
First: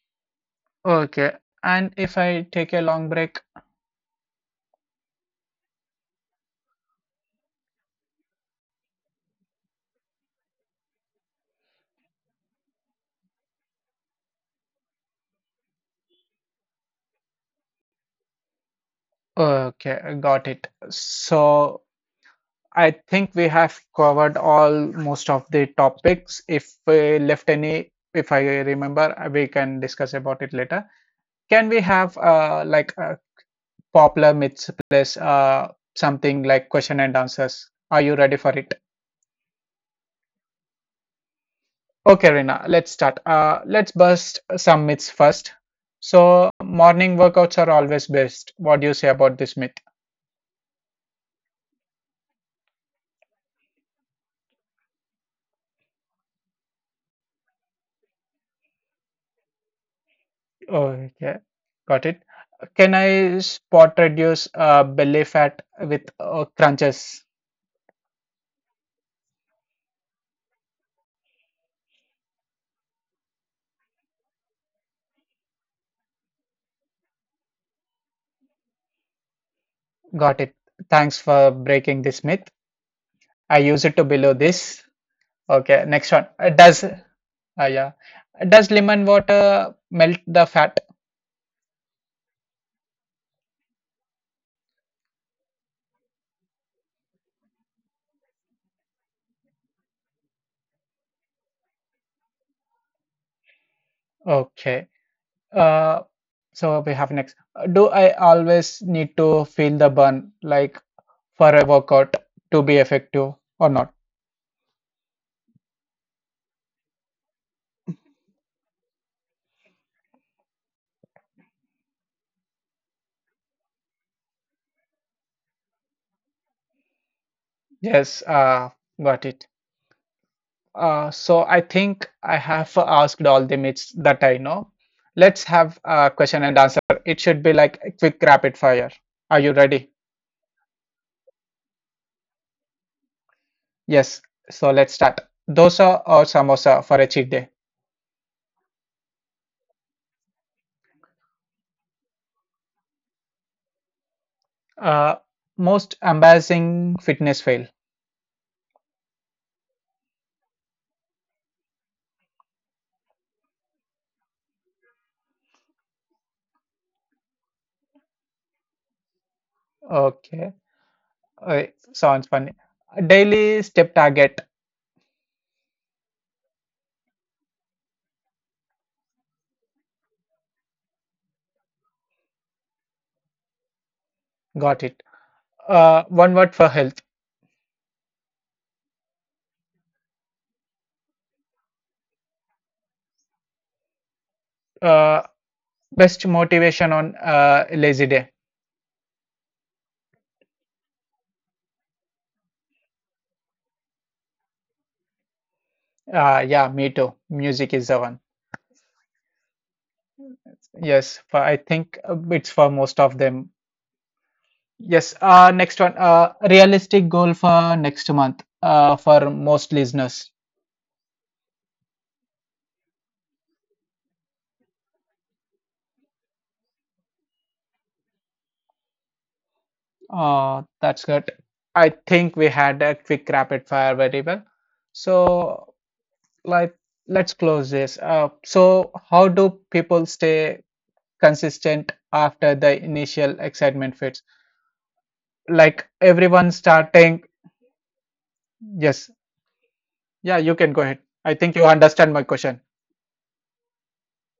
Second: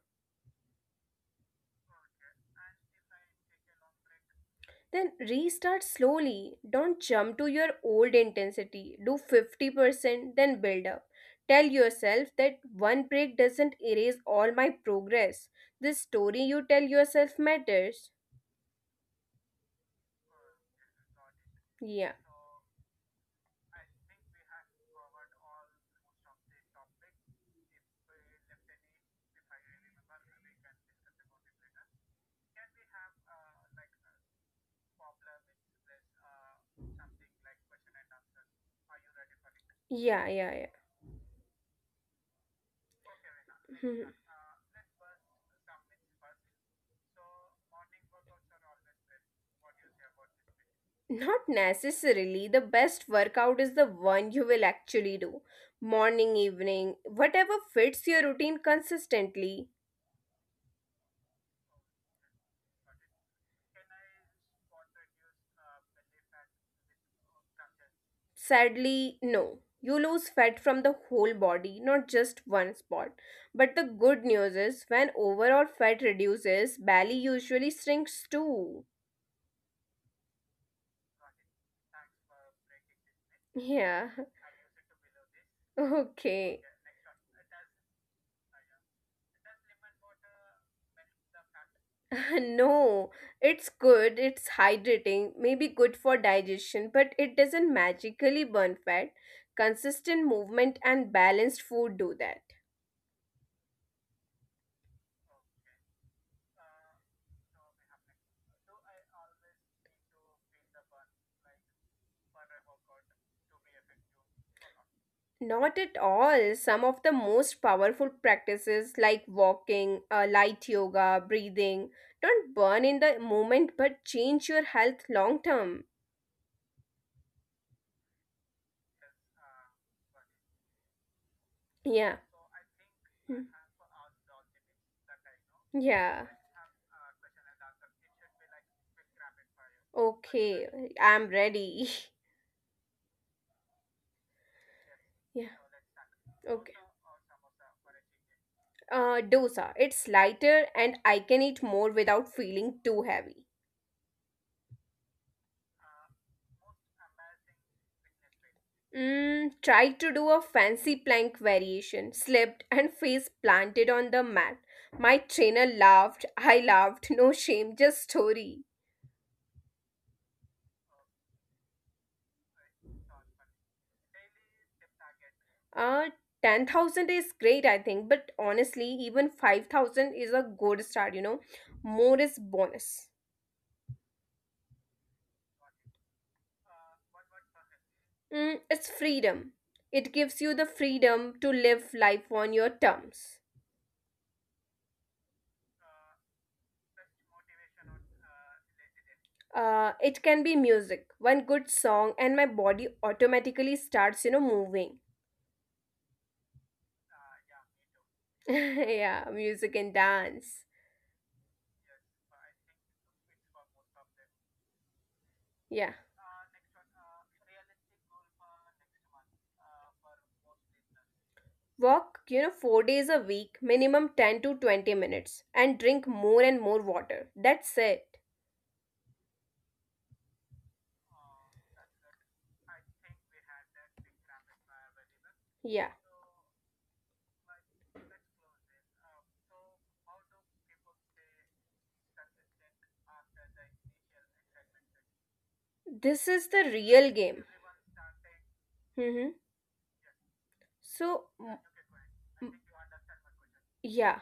Speaker 1: Okay. And if I take a long break?
Speaker 2: Then restart slowly. Don't jump to your old intensity. Do 50%, then build up. Tell yourself that one break doesn't erase all my progress. This story you tell yourself matters.
Speaker 1: Okay, got it. So
Speaker 2: Yeah,
Speaker 1: I think we have covered all most of the topics. If we left any, if I remember, we can discuss about it later. Can we have like a popular myths plus something like question and answers? Are you ready for it?
Speaker 2: yeah, yeah, yeah.
Speaker 1: Okay, Rina, let's start. Let's
Speaker 2: Hmm.
Speaker 1: bust some myths first. So, morning workouts are always best. What do you say about this myth?
Speaker 2: Not necessarily. The best workout is the one you will actually do. Morning, evening, whatever fits your routine consistently.
Speaker 1: Oh, yeah, got it. Can I spot reduce belly fat with crunches?
Speaker 2: Sadly, no. You lose fat from the whole body, not just one spot. But the good news is, when overall fat reduces, belly usually shrinks too.
Speaker 1: Got it. Thanks for breaking this myth. I use it to
Speaker 2: Yeah,
Speaker 1: below this. Okay, next one.
Speaker 2: okay.
Speaker 1: Does yeah, does lemon water melt the fat?
Speaker 2: No, it's good, it's hydrating, maybe good for digestion, but it doesn't magically burn fat. Consistent movement and balanced food do that.
Speaker 1: Okay. Uh, so we have next. Do I always need to feel the burn, like for a workout, to be effective or not?
Speaker 2: Not at all. Some of the most powerful practices like walking, light yoga, breathing don't burn in the moment but change your health long term.
Speaker 1: Yes, got it. So I think I
Speaker 2: Yeah.
Speaker 1: have asked all the myths
Speaker 2: Hmm.
Speaker 1: that I know. Let's have a question and
Speaker 2: Yeah.
Speaker 1: answer. It should be like a quick rapid fire. Are you ready?
Speaker 2: Okay. I'm ready.
Speaker 1: Yes. So let's start.
Speaker 2: Yeah.
Speaker 1: Dosa or samosa for
Speaker 2: Okay.
Speaker 1: a cheat day?
Speaker 2: Dosa. It's lighter and I can eat more without feeling too heavy.
Speaker 1: Uh, Most embarrassing fitness fail.
Speaker 2: Mm, tried to do a fancy plank variation, slipped and face planted on the mat. My trainer laughed, I laughed, no shame, just story.
Speaker 1: Okay. Uh, Sounds funny. Daily step target.
Speaker 2: Uh, 10,000 is great, I think, but honestly, even 5,000 is a good start, you know. More is bonus.
Speaker 1: Got it. One word for health.
Speaker 2: Mm, it's freedom. It gives you the freedom to live life on your terms.
Speaker 1: Uh, Best motivation on lazy day.
Speaker 2: It can be music, one good song, and my body automatically starts, you know, moving.
Speaker 1: Yeah, me too. Music is the one.
Speaker 2: Yeah, music and dance.
Speaker 1: Yes, for, I think it's for most of them. Yes. Next one.
Speaker 2: Yeah.
Speaker 1: Realistic goal for next month. For most listeners.
Speaker 2: Walk, you know, 4 days a week, minimum 10 to 20 minutes, and drink more and more water. That's it.
Speaker 1: That's good. I think we had a quick rapid fire very well. So,
Speaker 2: Yeah.
Speaker 1: like, let's close this up. So, how do people stay consistent after the initial excitement fades? Like
Speaker 2: This
Speaker 1: everyone
Speaker 2: is the real
Speaker 1: starting,
Speaker 2: game.
Speaker 1: yes,
Speaker 2: Mm-hmm.
Speaker 1: yeah, you can go ahead. I
Speaker 2: So,
Speaker 1: think you understand my question.
Speaker 2: m- yeah,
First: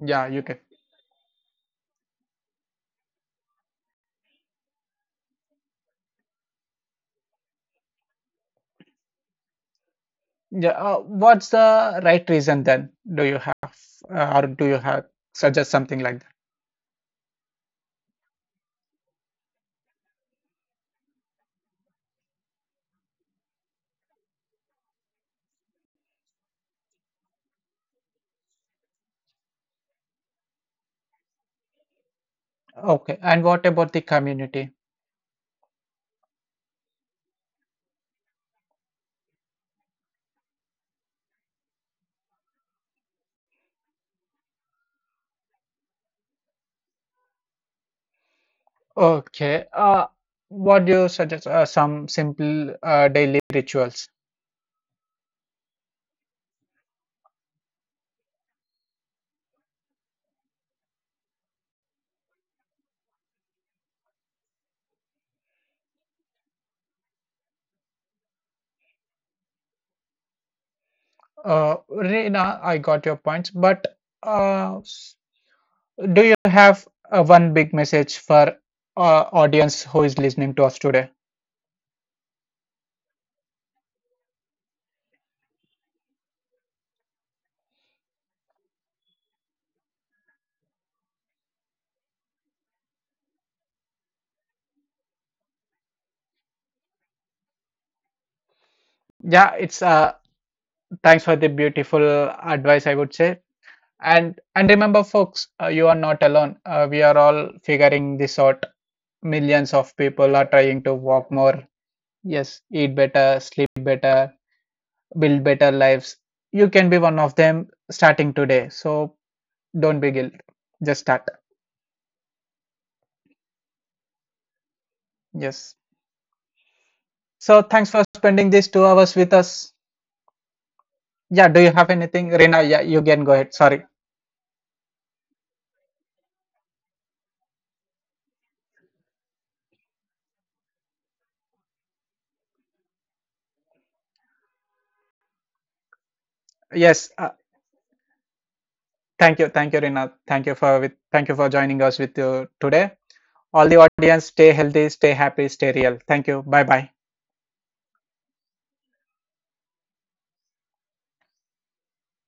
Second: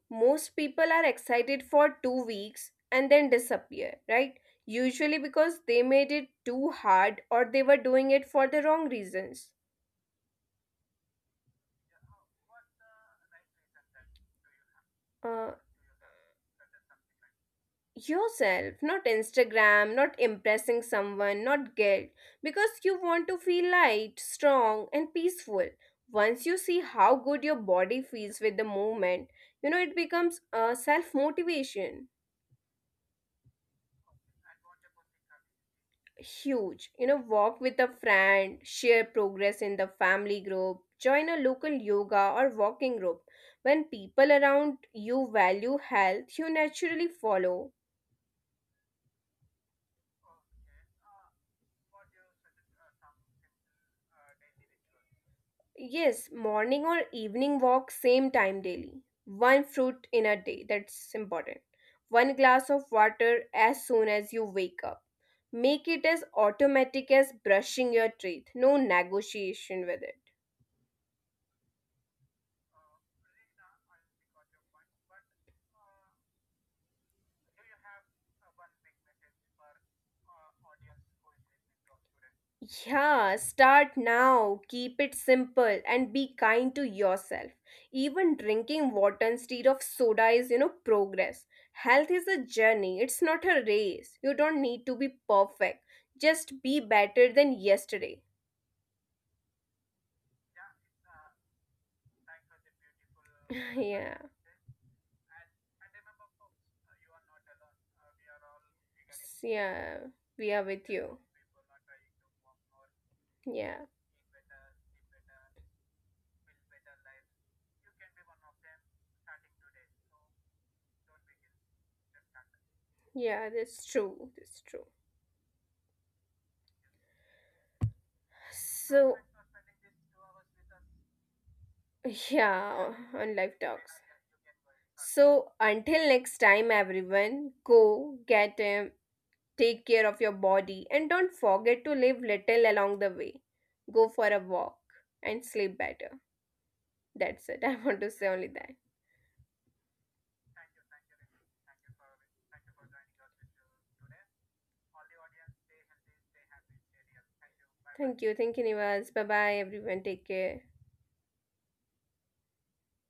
Speaker 1: Yeah, you
Speaker 2: most
Speaker 1: can.
Speaker 2: people are excited for 2 weeks and then disappear, right? Usually because they made it too hard or they were doing it for the wrong reasons.
Speaker 1: Yeah, what's the right reason then? Do you have uh, or do you have
Speaker 2: Uh,
Speaker 1: suggest something like
Speaker 2: Yourself, not Instagram, not impressing someone, not guilt, because you want to feel light, strong, and peaceful. Once you see how good your body feels with the movement, you know, it becomes a self motivation.
Speaker 1: that? Okay, and what about the community?
Speaker 2: Huge. You know, walk with a friend, share progress in the family group, join a local yoga or walking group. When people around you value health, you naturally follow.
Speaker 1: Okay, what do you suggest? Some simple daily rituals.
Speaker 2: Yes, morning or evening walk, same time daily. One fruit in a day, that's important. One glass of water as soon as you wake up. Make it as automatic as brushing your teeth. No negotiation with it.
Speaker 1: Reena, I got your points, but uh, s- do you have one big message for audience who is listening to us today?
Speaker 2: Yeah, start now. Keep it simple and be kind to yourself. Even drinking water instead of soda is, you know, progress. Health is a journey, it's not a race. You don't need to be perfect. Just be better than yesterday.
Speaker 1: Yeah, it's thanks for the beautiful advice, I would say.
Speaker 2: Yeah.
Speaker 1: And remember, folks, you are not alone. We are all figuring this out. Millions
Speaker 2: Yeah,
Speaker 1: of
Speaker 2: we are
Speaker 1: people are
Speaker 2: with
Speaker 1: trying
Speaker 2: you.
Speaker 1: to walk more. Yes, eat better,
Speaker 2: Yeah.
Speaker 1: sleep better, build better lives. You can be one of them starting today. So don't be guilt. Just start.
Speaker 2: Yeah, that's true. That's true.
Speaker 1: Yes. So thanks for spending these
Speaker 2: So,
Speaker 1: 2 hours with us. Yeah. Do you have anything,
Speaker 2: yeah,
Speaker 1: Rina? Yeah,
Speaker 2: on
Speaker 1: you
Speaker 2: live
Speaker 1: can go
Speaker 2: talks.
Speaker 1: ahead. Sorry.
Speaker 2: So, until next time, everyone, go get him, take care of your body, and don't forget to live little along the way. Go for a walk and sleep better. That's it. I
Speaker 1: Yes.
Speaker 2: want to say only that.
Speaker 1: Thank you. Thank you, Rina. Thank you for with. Thank you for joining us with you today. All the audience, stay healthy, stay happy, stay real. Thank you. Bye bye.
Speaker 2: Thank you. Thank you, Nivas. Bye bye, everyone. Take care.